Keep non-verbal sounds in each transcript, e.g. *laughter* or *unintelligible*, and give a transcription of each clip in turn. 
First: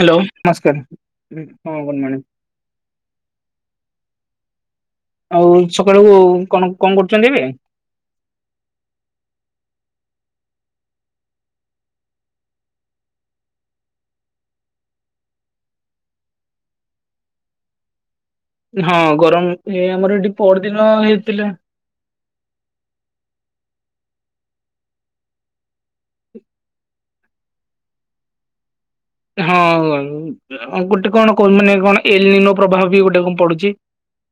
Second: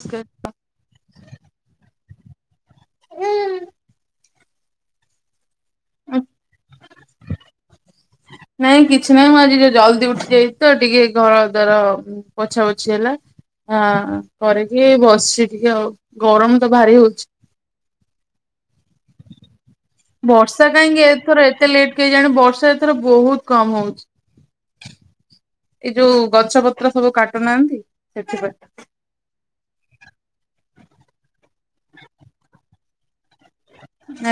Hello ନମସ୍କାର ହଁ good ମଣିିଂ। ନମସ୍କାର। ଆଉ ସକାଳୁ କଣ କଣ କରୁଛନ୍ତି ଏବେ? ନାଇଁ କିଛି ନାହିଁ ମୁଁ ଆଜି ଯୁ ଜଲଦି ଉଠି ଯାଇଛି ତ ଟିକେ ଘର ଦ୍ଵାର ପୋଛା ପୋଛି ହେଲା। ହଁ କରିକି ବସିଛି ଟିକେ ଆଉ ଗରମ ତ ଭାରି ହଉଛି। ହଁ ଗରମ ଏଇ ଆମର ଏଠି ବର୍ଷା ପର ଦିନ କାହିଁକି ଏଥର ହେଇଥିଲା। ଏତେ ଲେଟ୍ କେଜାଣି ବର୍ଷା ଏଥର ବହୁତ କମ୍ ହଉଛି। ଏଇ ଯୋଉ ଗଛ ପତ୍ର ସବୁ କାଟୁନାହାନ୍ତି ସେଥିପାଇଁ। ହଁ ଗୋଟେ କଣ କ ମାନେ କଣ ଏଲିନ ପ୍ରଭାବ ବି ଗୋଟେ କଣ ପଡୁଛି?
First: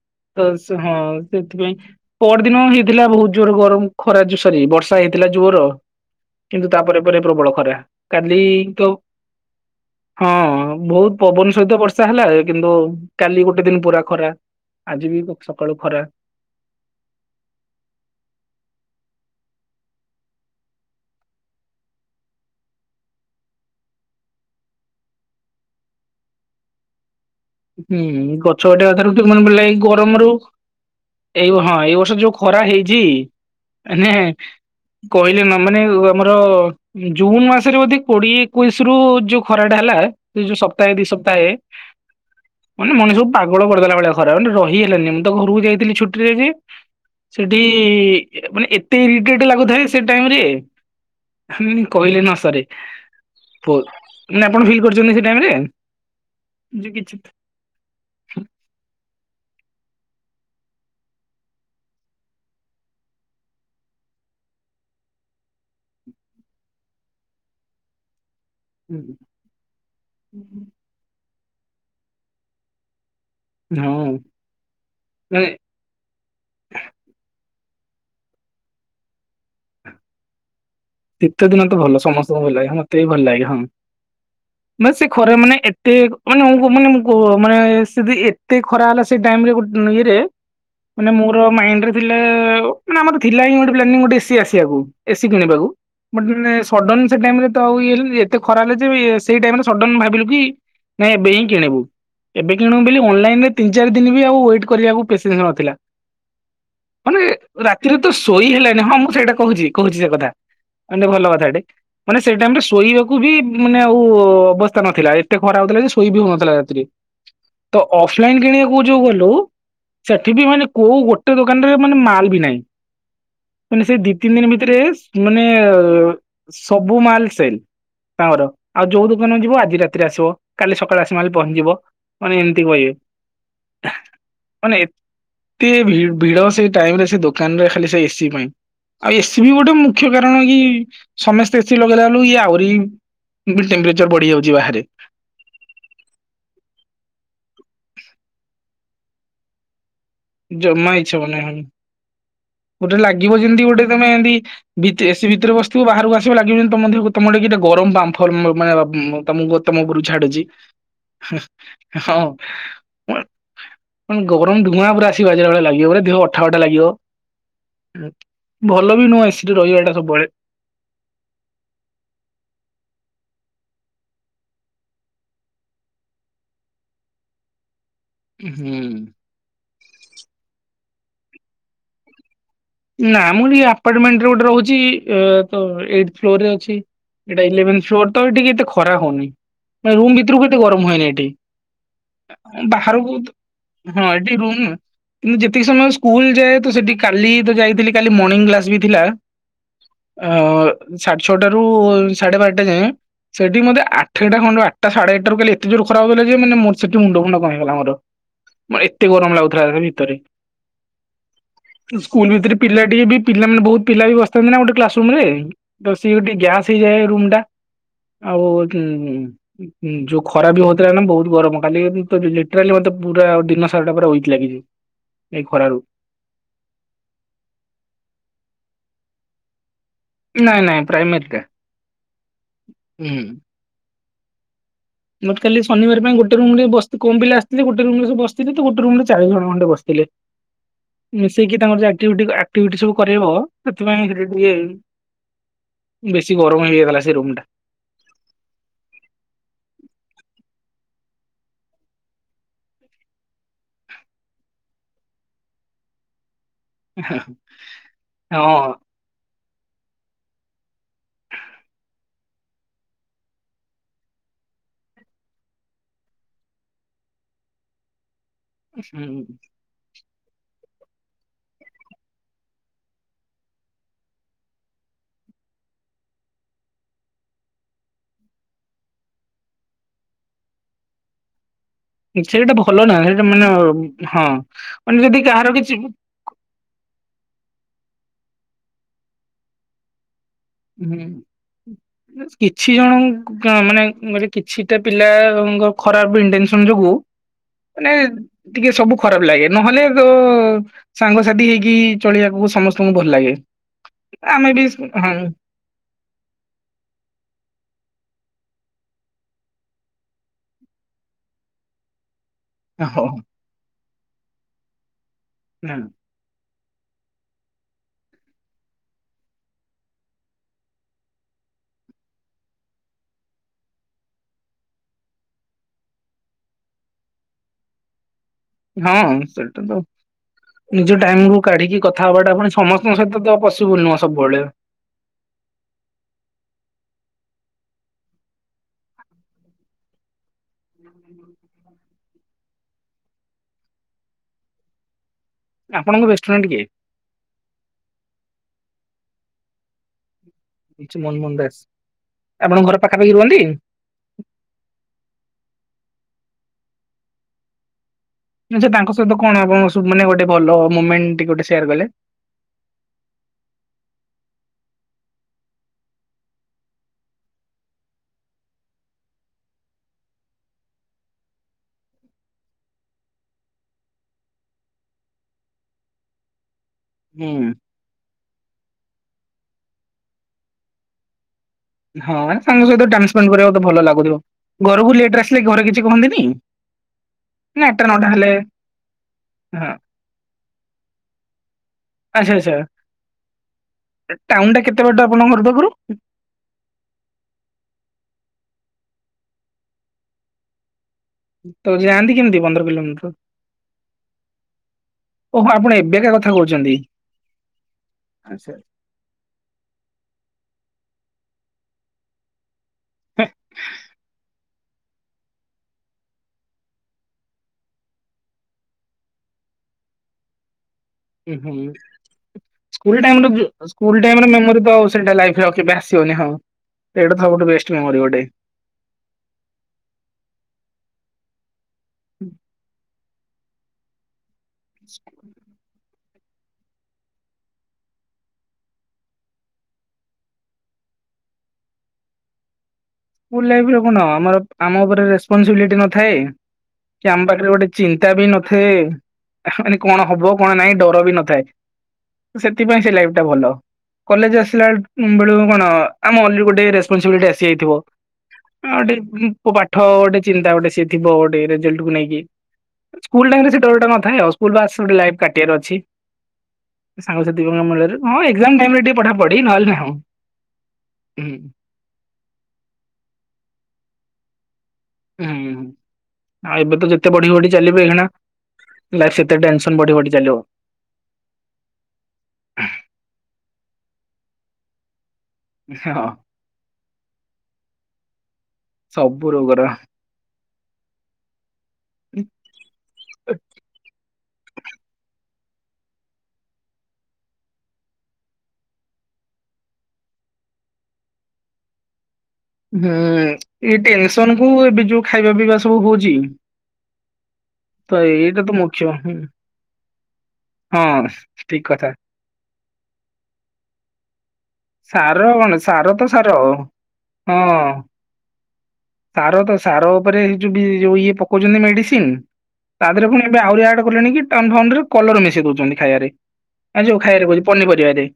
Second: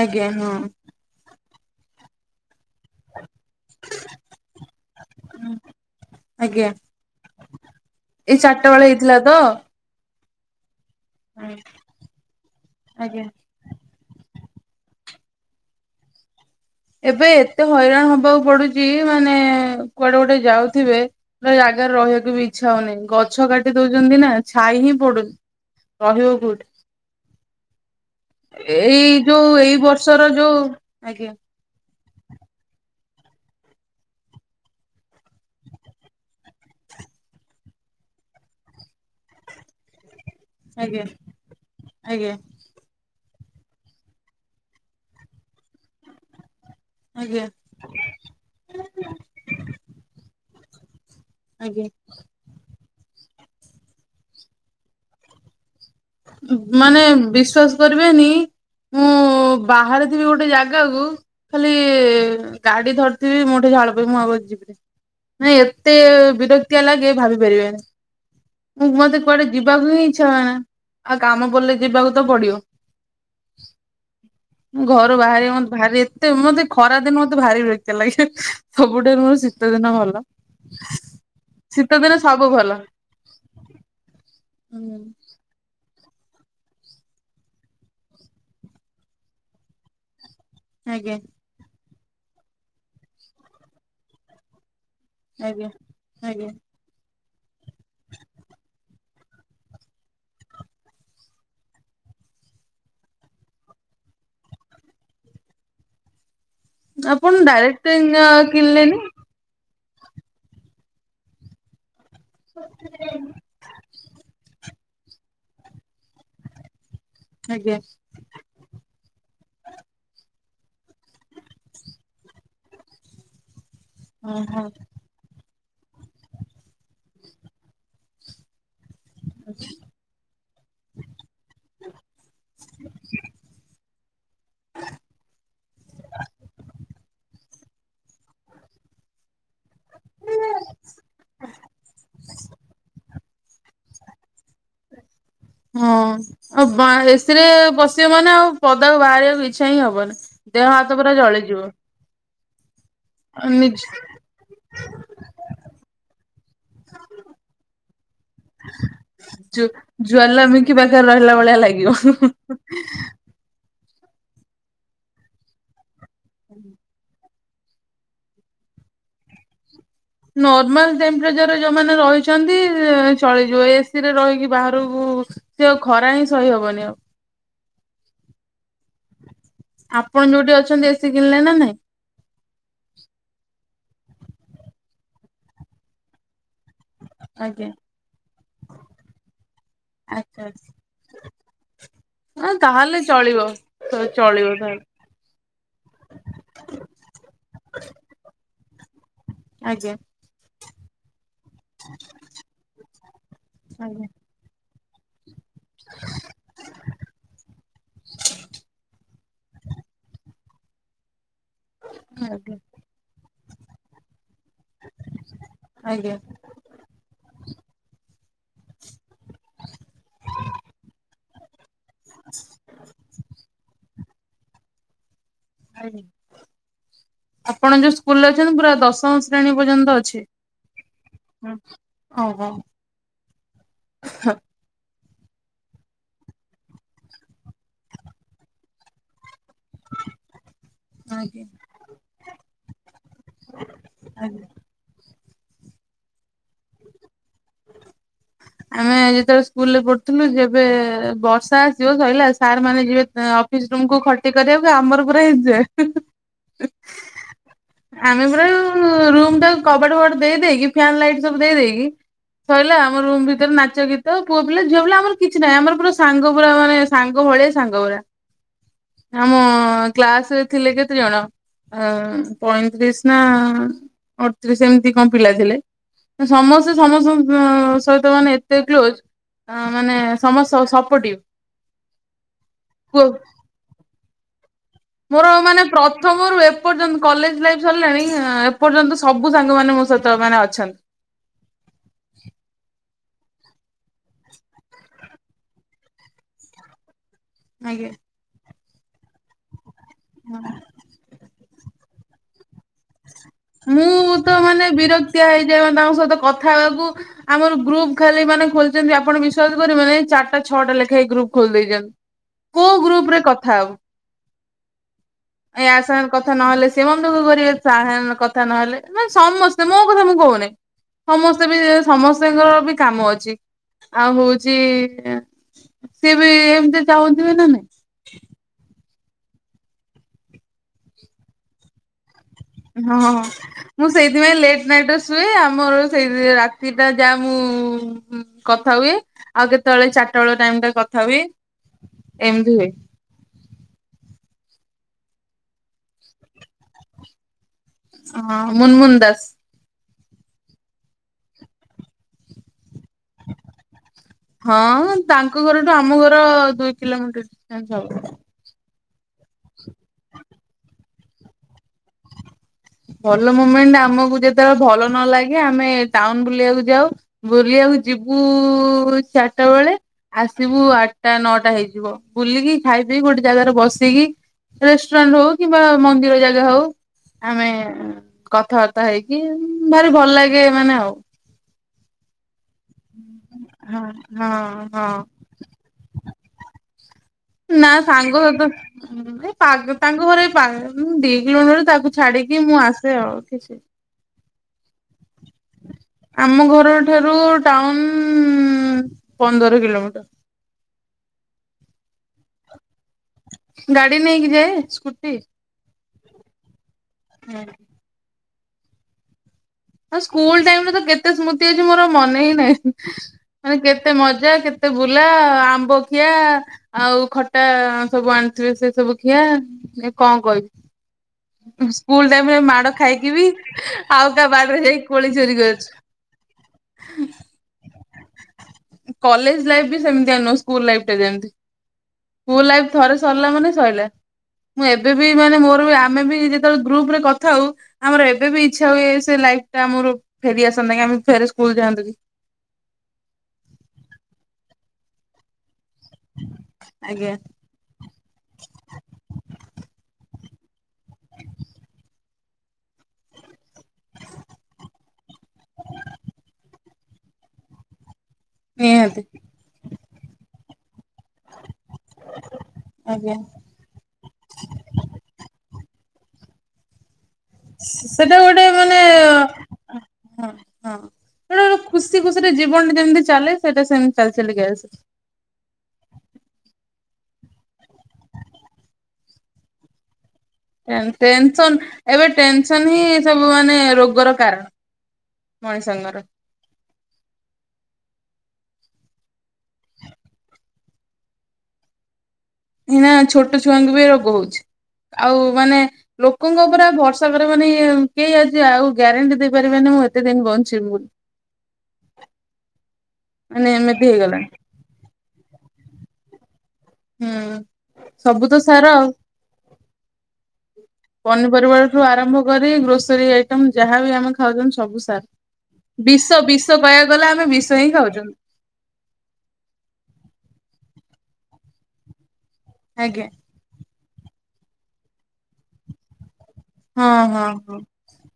ଆଜ୍ଞା ତ ହଁ। ସେ ହଁ ସେଥିପାଇଁ ପର ଦିନ ହିଁ ଥିଲା ବହୁତ ଜୋର ଗରମ ଖରା ସରି ବର୍ଷା ହେଇଥିଲା ଜୋର। ଆଜ୍ଞା କିନ୍ତୁ ତାପରେ ଏ ପରେ ପ୍ରବଳ ଖରା କାଲି ତ ତଳେ ହେଇଥିଲା ତ? ହଁ ବହୁତୁ ପବନ ସହିତ ବର୍ଷା ହେଲା କିନ୍ତୁ ଆଜ୍ଞା। କାଲି ଗୋଟେ ଗୋଟେ ଦିନ ପୁରା ଖରା ଆଜି ବି ସକାଳୁ ଖରା। ଏବେ ଏତେ ହଇରାଣ ହବାକୁ ପଡୁଛି ମାନେ କୁଆଡେ ଗୋଟେ ଯାଉଥିବେ। ପୁର ଜାଗାରେ ରହିବାକୁ ବି ଇଚ୍ଛା ହଉନିଁ ଗଛ କାଟି ଦଉଛନ୍ତି ନା ଛାଇ ହିଁ ପଡୁନି। ରହିବ କୁଠି? ହୁଁ ଗଛ କାଟିବା ଏଇ କଥାରୁ ମନେ ଯୋଉ ପଡ଼ିଲା ଏଇ ବର୍ଷର ଗରମରୁ ଯୋଉ ଆଜ୍ଞା ଏଇ ହଁ ଏଇ ବର୍ଷ ଯୋଉ ଖରା ହେଇଛି ନେ କହିଲେ ନା ମାନେ ଆମର ଜୁନ୍ ମାସରେ ବୋଧେ କୋଡିଏ ଏକୋଇଶ ରୁ ଯୁ ଖରାଟା ହେଲା ସେ ଯୁ ସପ୍ତାହେ ଆଜ୍ଞା ଦିଇ ସପ୍ତାହେ ଆଜ୍ଞା। ମାନେ ମଣିଷ କୁ ପାଗଳ କରିଦେଲା ଭଳିଆ ଖରାପ ମାନେ ରହି ହେଲାନି ମୁଁ ତ ଘରକୁ ଯାଇଥିଲି ଛୁଟିରେ ଯେ ଆଜ୍ଞା ସେଠି ମାନେ ଏତେ ଇରୀଟେଡେ ଲାଗୁଥାଏ ସେ ଟାଇମୀରେ। ହୁଁ ହୁଁ ନି ଆଜ୍ଞା କହିଲେ ନ ସରେ ପୋ ନା ଆପଣ ଫିଲ୍ କରିଛନ୍ତି ସେ ଟାଇରେ? ମାନେ ବିଶ୍ଵାସ କରିବେନି ମୁଁ ବାହାରିଥିବି ଗୋଟେ ଜାଗାକୁ ଖାଲି ଗାଡି ଧରିଥିବି ମୋ ଠିଝାଳ ପ ମୁଁ ଆଉ ଯିବିନି। ନାଇଁ ଏତେ ବିରକ୍ତିଆ ଲାଗେ ଭାବି ପାରିବେନି। ମୁଁ ମତେ କୁଆଡେ ଯିବାକୁ ହି ଇଚ୍ଛା ହୁଏନା। ଆଉ କାମ ବଲେ ଯିବାକୁ ତ ପଡିବ ହଁ ଘରୁ ମାନେ ବାହାରିବ ଭାରି ଏତେ ମତେ ଖରା ଦିନ ମତେ ଭାରି ବେକାର ଲାଗେ ସବୁଠାରୁ ମୋର ଶୀତ ଦିନ ଭଲ। ଶୀତ ଦିନ ତ ଭଲ ସମସ୍ତଙ୍କୁ ଭଲ ଲାଗେ ମତେ ଏତେ ଭଲ ଲାଗେ ହଁ ମ ହୁଁ ସେ ଖରା ମାନେ ଏତେ ମାନେ ମାନେ କ ମାନେ ସେଦି ଏତେ ଖରା ହେଲା ସେ ଟାଇମରେ ଗୋଟେ ଇଏରେ ମାନେ ଆଜ୍ଞା ମୋର ମାଇଣ୍ଡ ରେ ଥିଲା ମାନେ ଆମର ତ ଥିଲା ହିଁ ଗୋଟେ ପ୍ଲାନି ଗୋଟେ ଏସି ଆସିବାକୁ। ଏସିି ଆଜ୍ଞା। କିଣିବାକୁ ଆଜ୍ଞା *unintelligible* ସଡନ୍ ସେ ଟାଇମ ରେ ଆଉ ଇଏ ଏତେ ଖରା ହେଲେ ଯେ ସେଇ ଟାଇମରେ ସଡନ୍ ଭାବିଲୁ କି ନାଇଁ ଏବେ ହିଁ କିଣିବୁ। ଏବେ କିଣୁ ବୋଲି ଅନଲାଇନ ରେ ତିନ ଚାରି ଦିନ ବି ଆଉ ୱେଟ୍ କରିବାକୁ ପେସେନ୍ସ ନଥିଲା। ମାନେ ଆପଣ ଡାଇରେକ୍ଟ ରାତିରେ ତ ଶୋଇ ହେଲାଣିି କିଣିଲେନି ହଁ ମୁଁ ସେଇଟା କହୁଛି କହୁଛି ସେ କଥା। *unintelligible* ଭଲ କଥାଟେ ମାନେ ସେଇ ଟାଇମ ରେ ଶୋଇବାକୁ ବି ମାନେ ଆଉ ଅବ୍ ସ୍ତା ନଥିଲା ଏତେ ଖରା ହଉଥିଲା ଶୋଇ ବି ହଉନଥିଲା ରାତିିରେ ଆଜ୍ଞା ତ ଅଫଲାଇନ କିଣିବାକୁ ଯୋଉ ଗଲୁ ସେଠି ବି ମାନେ କୋଉ ଗୋଟେ ଦୋକାନ ରେ ମାନେ ମାଲ ବି ନାହିଁ। ମାନେ ସେଇ ଦି ତିି ଦିନ ଓହୋ। ଭିତରେ ମାନେ ସବୁ ମାଲ ସେଲ ତାଙ୍କର। ଆଉ ଯୋଉ ଦୋକାନରୁ ଯିବ ଆଜି ରାତିରେ ଆସିବ କାଲି ସକାଳେ ଆସି ମାଲ୍ ପହଞ୍ଚଯିବ ମାନେ ଏମିତି କହିବେ। ମାନେ ଏତେ ଭିଡ ସେ ଟାଇମ ରେ ସେ ଦୋକ ଦୋକାନ ରେ ଖାଲି ସେ ଏସିି ପାଇଁ ଆଉ ଏସିି ବି ଗୋଟେ ମୁ ମୁଖ୍ୟ କାରଣ କି ସମସ୍ତେ ଏସିି ଲଗେଇଲା ବେଲୁ ଇଏ ଆହୁରି ଟେମ୍ପରେଚର ବଢି ଯାଉଛି ବାହାରେ। ହଁ ଆଉ ଏସିରେ ବସିବ ମାନେ ଆଉ ପଦା ବାହାରିବାକୁ ଇଚ୍ଛା ହିଁ ହବନି। ଦେହ ଜମା ହାତ ପୁରା ଇଚ୍ଛା ହବନି ଜଳିଯିବ। *inaudible* ଗୋଟେ ଲାଗିବ ଯେମିତି ନି ଗୋଟେ ତମେତି ଭି ଏସି ଭିତରେ ବସିଥିବ ବାହାରକୁ ଆସିବ ଲାଗିବ ଯେମିତି ତମ ଦେହ ତମ ଟେ ଗଟେ ଗରମ ବାମ୍ଫ ମାନେ ତମକୁ ତମ ଉପରୁ ଛାଡୁଛି ଜ୍ୱାଲାମୁଖୀ ପାଖରେ ରହିଲା ଭଳିଆ ହଁ। ଲାଗିବ। ଗରମ ଧୁଆଁ ପୁରା *unintelligible* ବାଜିଲା ଭଳିଆ ଲାଗିବ ପ ଦେହ ଅଠାଟା ଲାଗିବ। ଭଲ ବି ନୁହଁ ସେଠି ରହିବାଟା ସବୁବେଳେ। ନର୍ମାଲ ଟେମ୍ପରେଚରରେ ଯୋଉମାନେ ରହିଛନ୍ତି ଚଳିଯିବ ଏସିରେ ରହିକି ବାହାରକୁ ସେ ଆଉ ଖରା ହିଁ ସହି ହବନି ଆଉ ହୁଁ। ଆପଣ ଯୋଉଠି ଅଛନ୍ତି ଏସିି କିଣିଲେ ନା ନାଇଁ? ନା ମୁଁ ଟ ଆପାର୍ଟମେଣ୍ଟରେ ଗୋଟେ ରହୁଛି ତ ଏଇଟି ଫ୍ଲୋରରେ ଅଛି। ଏଇଟା ଆଜ୍ଞା। ଇଲେଭେନ୍ ଫ୍ଲୋର ତ ଏଠିକି ଏତେ ଖରା ହଉନି ମାନ ରୁମ ଆଚ୍ଛା ଭିତରୁକୁ କେତେ ଆଚ୍ଛା ଗରମ ହୁଏନି ଏଠି। ହଁ ତାହେଲେ ବାହାରକୁ ଚଳିବ ହଁ ଏଠି ଚଳିବ ରୁମ୍ ତାହେଲେ କିନ୍ତୁ ଯେତିକି ସମୟ ସ୍କୁଲ ଯାଏ ତ ସେଠି କାଲି ତ ଯାଇଥିଲି କାଲି ମର୍ଣିଂ କ୍ଲାସ ବି ଥିଲା। ଆଜ୍ଞା ଅ ସାଢେ ଛଅଟାରୁ ସାଢେ ବାରଟା ଯାଏଁ ସେଠି ମତେ ଆଜ୍ଞା। ଆଠ ସେଟା ଖଣ୍ଡ ଆଠଟା ସାଢେ ଆଠଟା ରୁ କାଲି ଏତେ ଯୋର୍ ଖରା ହେଲା ଯେ ମାନ ମୋର ସେଠି ମୁଣ୍ଡ ଫୁଣ୍ଡ କଣ ହେଇଗଲା ମୋର। ଏ ଏତେ ଗରମ ଲାଗୁଥିଲା ସେ ଭିତରେ। ସ୍କୁଲ ଭିତରେ ଆଜ୍ଞା ପିଲା ଟିକେ ବି ପିଲାନେ ବହୁତ ପିଲା ବି ବସିଥାନ୍ତି ନା ଗୋଟେ କ୍ଲାସ୍ ରୁମ ରେ ତ ସିଏ ଆଜ୍ଞା ଗୋଟ ଗ୍ୟା ଆସିଯାଏ ରୁମ୍ ଟା ଆଉ ଯୋଉ ଖରା ବି ହଉଥିଲା ନା ବହୁତ ଗରମ କାଲି ଲିଟୋଲି ମତେ ପୁରା ଦିନ ସାରାଟା ପୁରା ଉଇକି ଲାଗିଛି। ଏଇ ଖରାରୁ। ଆପଣ ଯୋଉ ସ୍କୁଲରେ ଅଛନ୍ତି ପୁରା ଦଶମ ଶ୍ରେଣୀ ପର୍ଯ୍ୟନ୍ତ ଅଛି। ନାଇଁ ନାଇଁ ପ୍ରାଇମେରିଟା ଓହୋ ହଁ। ମତୋଲି ଶନିବାର ପାଇଁ ଗୋଟେ ରୁମରେ କମ୍ ପିଲା ଆସିଥିଲେ ଗୋଟେରେ ବସିଥିଲେ ତ ଗୋଟ ରୁମରେ ଚାଳିଶି ବସି ଥିଲେ। ଆଜ୍ଞା ମିଶେଇକି ତାଙ୍କର ଯୋ ଆକ୍ଟିଭିଟି ସବୁ କରାଇବ ସେଥିପାଇଁ ସେ ଆଜ୍ଞା। ଟିକ ବେଶୀ ଗରମ ହେଇଯାଇଥିଲା ସେ ରୁମଟା *inaudible* ଆମେ ଯେତେବେଳେ ସ୍କୁଲରେ ପଢୁଥିଲୁ ଯେବେ ବର୍ଷା ଆସିବ ସରିଲା ସାର୍ ମାନେ ଯିବେ ଅ ଅଫିସ ରୁମ୍ କୁ ଖଟି କରିବାକୁ ଆମର ପୁରା ଏଞ୍ଜୟ୍। ଆମେ ପୁରଉ ହଁ ରୁମ୍ ଟା କବାଟ ଫବାଟ ଦେଇକି ଫ୍ୟାନ ଲାଇଟ ସବୁ ଦେଇ ଦେଇକି ସରିଲା ଆମ ରୁମ୍ ଭିତ ନାଚ ଗୀତ ପୁଅ ପିଲା ଝିଅ ପିଲା ଆମର କିଛି ନାହିଁ ଆମର ପୁରା ସାଙ୍ଗ ପୁରା ମାନେ ସାଙ୍ଗ ଭଳିଆ ସାଙ୍ଗ ପୁରା *inaudible* ଆମ ହୁଁ। କ୍ଲାସରେ ଥିଲେ କେତେ ଜଣ? ଅ ପଇଁତିରିଶ ନା ଅଠତିରିଶ ଏମିତି କଣ ପିଲା ଥିଲେ? ସମସ୍ତେ ସମସ୍ତଙ୍କ ମ ସ ମାନେ ଏତେ କ୍ଲୋଜ ମାନେ ସମସ୍ତ ସପୋର୍ଟିଭ ସେଇଟା ଭଲ ନା କୁହ ସେଇଟା ମାନେ ହଁ ମାନେ ଯଦି ମୋର କାହାର ମାନେ କିଛି ପ୍ର ହୁଁ। ପ୍ରଥମରୁ ଏପର୍ଯ୍ୟନ୍ତ କଲେଜ ଲାଇଫ ସରିଲାଣି ଏପର୍ଯ୍ୟନ୍ତ ସବୁ ସାଙ୍ଗ ମାନ ମୋ ସହିତ ମାନେ ଅଛନ୍ତି। ହୁଁ କିଛି ଜଣଙ୍କୁ ମାନେ କହିଲି କିଛିଟା ପିଲାଙ୍କ ଖରାପ ଇଣ୍ଟେନସନ ଯୋଗୁ ଆଜ୍ଞା ମାନେ ଟିକେ ସବୁ ଖରାପ ଲାଗେ ନହେଲେ ତ ସାଙ୍ଗସାଥି ହେଇକି ଚଳିବାକୁ ସମସ୍ତଙ୍କୁ ଭଲ ଲାଗେ। ମୁଁ ତ ଆମେ ବି ମାନେ ହଁ ବିରକ୍ତିଆ ହେଇଯାଏ ତାଙ୍କ ସହିତ କଥା ହେବାକୁ ଆମର ଗ୍ରୁପ ଖାଲି ମାନେ ଖୋଲିଛନ୍ତି ଆପଣ ବିଶ୍ୱାସ କରିବେନି ମାନେ ଚାରିଟା ଛଅଟା ଲେଖା ହେଇ ଗ୍ରୁପ୍ ଖୋଲି ଦେଇଛନ୍ତି କୋଉ ହଁ ଗ୍ରୁପ ରେ କଥା ହବୁ ହୁଁ ଏାସ କଥା ନହେଲେ ସେ ମନ ଦୁଃଖ କରିବ ତା ସଙ୍ଗେ କଥା ନହେଲେ ମାନେ ସମସ୍ତେ ମୋ କଥା ମୁଁ କହୁନି ସମସ୍ତେ ବି ସମସ୍ତଙ୍କର ବି କାମ ଅଛି ଆଉ ହଉଛି ସିଏ ବି ଏମିତି ଚାହୁଥିବେ ନା ନାଇଁ ହଁ ସେଇଟା ତ ନିଜ ଟାଇମ ରୁ କାଢିକି କଥା ହବାଟା ପୁଣି ହଁଁ ସମସ୍ତଙ୍କ ସହିତ ତ ପସିବୁଲ ମୁଁ ନୁହଁ ସେଇଥିପାଇଁ ସବୁବେଳେ। ଲେଟ୍ ନାଇଟ ରେ ସୁଏ ଆମର ସେଇ ରାତି ଟା ଯାହା ମୁଁ କଥା ହୁଏ। ଆଉ କେତେବେଳେ ଚାରିଟା ବେଳ ଟାଇମ ଟା କଥା ହୁଏ ଏମିତି ହୁଏ। ଆପଣଙ୍କ ବେଷ୍ଟ ଫ୍ରେନଡ୍ କିଏ? ହଁ ମୁନମୁନ ଦାସ। ମନମୁନ ଦାସ ଆପଣଙ୍କ ଘର ପାଖାପାଖି ରୁହନ୍ତି? ହଁ ତାଙ୍କ ଘରଠୁ ଆମ ଘର ଦୁଇ କିଲୋମିଟର ଡିଷ୍ଟାନ୍ସ ହବ। ଆଚ୍ଛା ତାଙ୍କ ସହିତ କଣ ଆପଣ ମାନେ ଗୋଟେ ଭଲ ମୁମେଣ୍ଟ ଟିକେ ଗୋଟେ ସେୟାର କଲେ ଭଲ ମୁମେଣ୍ଟ ଆମକୁ ଯେତେବେଳେ ଭଲ ନ ଲାଗେ ଆମେ ଟାଉନ ବୁଲିବାକୁ ଯାଉ ବୁଲିବାକୁ ଯିବୁ ଚାରିଟା ବେଳେ ଆସିବୁ ଆଠଟା ନଅଟା ହେଇଯିବ ବୁଲିକି ଖାଇ ପିଇି ଗୋଟେ ଜାଗାରେ ବସିକି ରେଷ୍ଟୁରାଣ୍ଟ ହଉ କିମ୍ବା ମନ୍ଦିର ଜାଗା ହଉ ହୁଁ ଆମେ କଥାବାର୍ତ୍ତା ହେଇକି ଭାରି ଭଲ ଲାଗେ ମାନେ ଆଉ। ହଁ ସାଙ୍ଗ ସହିତ ଟାଇମ ସ୍ପେଣ୍ଡ କରିବାକୁ ଭଲ ହଁ ଲାଗୁଥିବ ହଁ ଘରକୁ ଲେଟ ଆସିଲେ ଘରେ କିଛି କୁହନ୍ତିନି? ନା ସାଙ୍ଗ ସହିତ ଏ ହଁ ତାଙ୍କ ଘରେ ପା ଦି କିଲୋ ମିଟର୍ ତାକୁ ଆଚ୍ଛା ଛାଡିକି ଆଚ୍ଛା। ମୁଁ ଆସେ ଆଉ କିଛି ଟାଉନ ଟା କେତେ ବାଟ ଆପଣଙ୍କ ଘର ପାଖରୁ? ଆମ ଘର ଠାରୁ ଟାଉନ ପନ୍ଦର କିଲୋମିଟର ତ ଯାଆନ୍ତି କେମିତି ପନ୍ଦର କିଲୋମିଟର? ଗାଡି ନେଇକି ଯାଏ ସ୍କୁଟି। ଓହୋ ଆପଣ ଏବେକା କଥା କହୁଛନ୍ତି? ଆଚ୍ଛା ଆଉ ସ୍କୁଲ ଟାଇମରେ ତ କେତେ ସ୍ମୃତି ଅଛି ମୋର ମନେ ହିଁ ନାହିଁ ହେ, ମାନେ କେତେ ମଜା କେତେ ଏତେ ବୁଲା ଆମ୍ବ ଖିଆ ଆଉ ଖଟା ସବୁ ଆଣିଥିବେ ସେ ସବୁ ଖିଆ ଏ କଣ କହିବି ହୁଁ ହୁଁ ସ୍କୁଲ ଟାଇମରେ ମାଡ ସ୍କୁଲ ଖାଇକି ଟାଇମ ବି ର ସ୍ଲ ଆଉ ଟାଇମ କାହା ବାଡିରେ ମେମୋରି ତ ଯାଇ ଆଉ କୋଳି ସେଇଟା ଚୋରି କରିଛି। ଲାଇ ଆନି ହଁ ଏଇଟା ସବୁ ବେଷ୍ଟ ମେମୋରି ଗୋଟେ। କଲେଜ ଲାଇଫ୍ ବି ସେମିତିଆ ନୁହଁ ସ୍କୁଲ ଲାଇଫ ଟା ଯେମିତି। ସ୍କୁଲ ଲାଇ ଥରେ ସରିଲା ମାନ ସରିଲା। ମୁଁ ଏବେ ବି ମାନେ ମୋର ଆମେ ବି ଯେତେବେଳେ ଗ୍ରୁପ ରେ କଥା ହଉ ଆମର ଏବେ ବି ଇଚ୍ଛା ହୁଏ ସେ ଲାଇଫ ଟା ଆମର ଫେରି ଆସନ୍ତା ଆମେ ଫେରେ ସ୍କୁଲ ଯାଆନ୍ତୁ କି। ଲାଇରେ କଣ ଆମର ଆମ ଉପରେ ରେପନସିବିଲିଟି ନଥାଏ। କି ଆଜ୍ଞା। ଆମ ପାଖରେ ଗୋଟେ ଚିନ୍ତା ବି ନଥାଏ। ମାନେ କଣ ହବ କଣ ନାାଇଁ ଡର ବି ନଥାଏ। ସେଥିପାଇଁ ସେ ଲାଇଫ ଟା ଭଲ। କଲେଜ ଆସିଲା ବେଳୁ କଣ ଆମ ଅ ଗୋଟେ ରେସପନସିବିଲିଟି ଆସିଯାଇଥିବ। ଗୋଟେ ନିହାତି ପାଠ ଗୋଟେ ଚିନ୍ତା ଗୋଟେ ସଏ ଥିବ ଗୋଟେ ରେଜଲ୍ଟ କୁ ନେଇକି। ଆଜ୍ଞା ସ୍ଲ ଟରେ ସେ ଡରଟା ନଥାଏ ଆଉ ସ୍ଲ ବାସ ଗ ଲାଇ କାଟିବାର ଅଛି। ସାଙ୍ଗସାଥି ମଣ୍ଡଳରେ ସେଟା ହଁ ଗୋଟେ ମାନେ ଟାଇରେ ଟିକେ ପଠା ପଢି ନହେଲେ ନାଁ ହଁ ହଁ। ହୁଁ। ଗୋଟେ ଗୋଟେ ଖୁସି ଖୁସିରେ ଜୀବନଟା ଯେମିତି ଚାଲେ ସେଇଟା ସେମତି ଚାଲି ଚାଲିକ ଆସ ହୁଁ। ଆଉ ଏବେ ତ ଯେତେ ବଢି ବଢି ଚାଲିବ ଅହେଣା ଲାଇଫ ସେତେ ଟେନସନ ବଢି ବଢି ଚାଲିବ। ଟେ ଟେନସନ ଏବେ ଟେନସନ ହିଁ ସବୁ ମାନେ ରୋଗର କାରଣ। ହଁ ମଣିଷଙ୍କର। ସବୁ ରୋଗର। ଏଇନା ଛୋଟ ଛୁଆଙ୍କୁ ବି ରୋଗ ହଉଛି ଆଉ ମାନେ ଲୋକଙ୍କ ଉପରେ ଆ ଭରସା କରିବନି ମାନେ କେହି ଆଜି ଆଉ ଗ୍ୟାରେଣ୍ଟି ଦେଇପାରିବେନି ମୁଁ ଏତେ ଦିନ ବଞ୍ଚିବି ବୋଲି। ହୁଁ ମାନେ ଏଇ ଏମିତି ହେଇଗଲାଣି ଟେନସନ କୁ ଏବେ ଯୋଉ ଖାଇବା ପିଇବା ସବୁ ହଉଚି। ହୁଁ ସବୁ ତ ସାର ମୁଖ୍ୟ ଆଉ। ହୁଁ। ହଁ ଠିକ ପନିପରିବାଠୁ କଥା ଆରମ୍ଭ କରି ଗ୍ରୋସରୀ ଆଇଟମ ଯାହାବ ଆମେ ଖାଉଛନ୍ତି ସ ସବୁ ସା ସାର କଣ ସାର ତ ବିଷ ସାର ହଁ ବିଷ କହିଆକୁ ଗଲେ ଆମେ ବିଷ ହିଁ ଖାଉଛୁ। ସାର ତ ସାର ଉପରେ ହି ଯୋଉ ବି ଯୋଉ ଇଏ ପକଉଛନ୍ତି ମେଡିସିନ? ତା ଆଜ୍ଞା ଦେହରେ ଫୁଣି ଏବେ ଆହୁରି ଆଡ କଲେଣି କି ଟାଉନ୍ ଫାଉନ ରେ କଲର ମିଶେଇ ଦଉଛନ୍ତି ଖାଇଆ ରେ। ଆ ହଁ ଯଉ ଖାଇଆରେ ହଁ କହୁଛି ହଁ। ପନିପରିଆ ରେ।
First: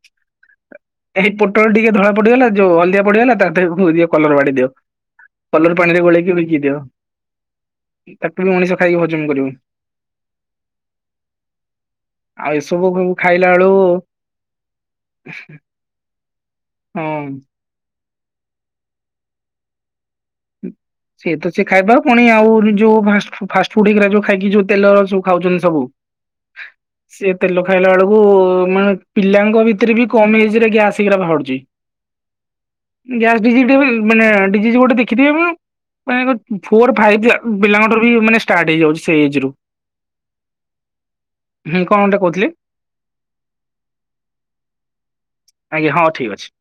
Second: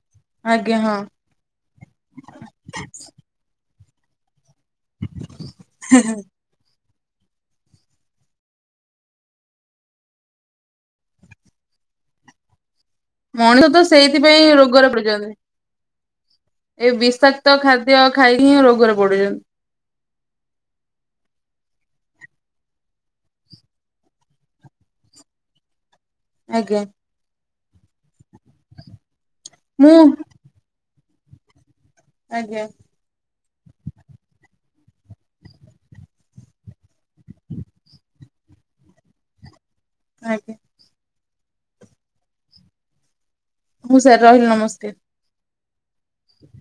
ଆଜ୍ଞା ହଁ। ଏଇ ପୋଟଳ ଟିକେ ଧଳା ପଡିଗଲା ଯୋଉ ହଲଦଆ ପଡିଗଲା ତା ଦେହେ ଦିଅ କଲର ବାଡେଇ ଦିଅ। କଲର ପାଣିରେ ଗୋଳେଇକି ବିକି ଦିଅ। ତାକୁ ବି ମଣିଷ ଖାଇକି ହଜମ କରିବୁ। ଆଉ ଏସବୁ ହଉ ମଣିଷ ତ ସେଇଥିପାଇଁ ରୋଗରେ ପଡିଚନ୍ତି। ଏଇ ହଁ ବିଷାକ୍ତ ଖାଦ୍ୟ ଖାଇ ହିଁ ରୋଗରେ ପଡୁଛନ୍ତି। ଉଁ ସେତ ସେ ଖାଇବା ପୁଣି ଆଉ ଯୋଉ ଫା ଫାଷ୍ଟ ଫୁଡ ହେଇ ଯୋଉ ଖାଇକି ଯୋଉ ତେଲର ସବୁ ଖାଉଛନ୍ତି ସବୁ। ଆଜ୍ଞା। ସେ ତେଲ ଖାଇଲା ଏଳକୁ ମାନେ ପିଲାଙ୍କ ଭିତରେ ମୁଁ ବି କମ ଏଜ ରେ ଗ୍ୟାସ ହେଇକିରା ବାହାରୁଛି। ଆଜ୍ଞା। ଗ୍ୟାସ ଡିଜିଜି ମାନେ ଡିଜି ଗୋଟେ ଦେ ଦେଖି *unintelligible* ମାନେ ଫୋର ଫାଇଭ ପିଲାଙ୍କଟାରୁ ବି ମାନେ ଷ୍ଟାର୍ଟ ହେଇଯାଉଛି ସେଇ ଏଜ ରୁ। ଆଜ୍ଞା। ହୁଁ କଣ ଗୋଟେ କହୁଥିଲି? ମୁ ସାର୍ ରହିଲି ନାମସ୍କାର। ଆଜ୍ଞା ଠିକ ଅଛି।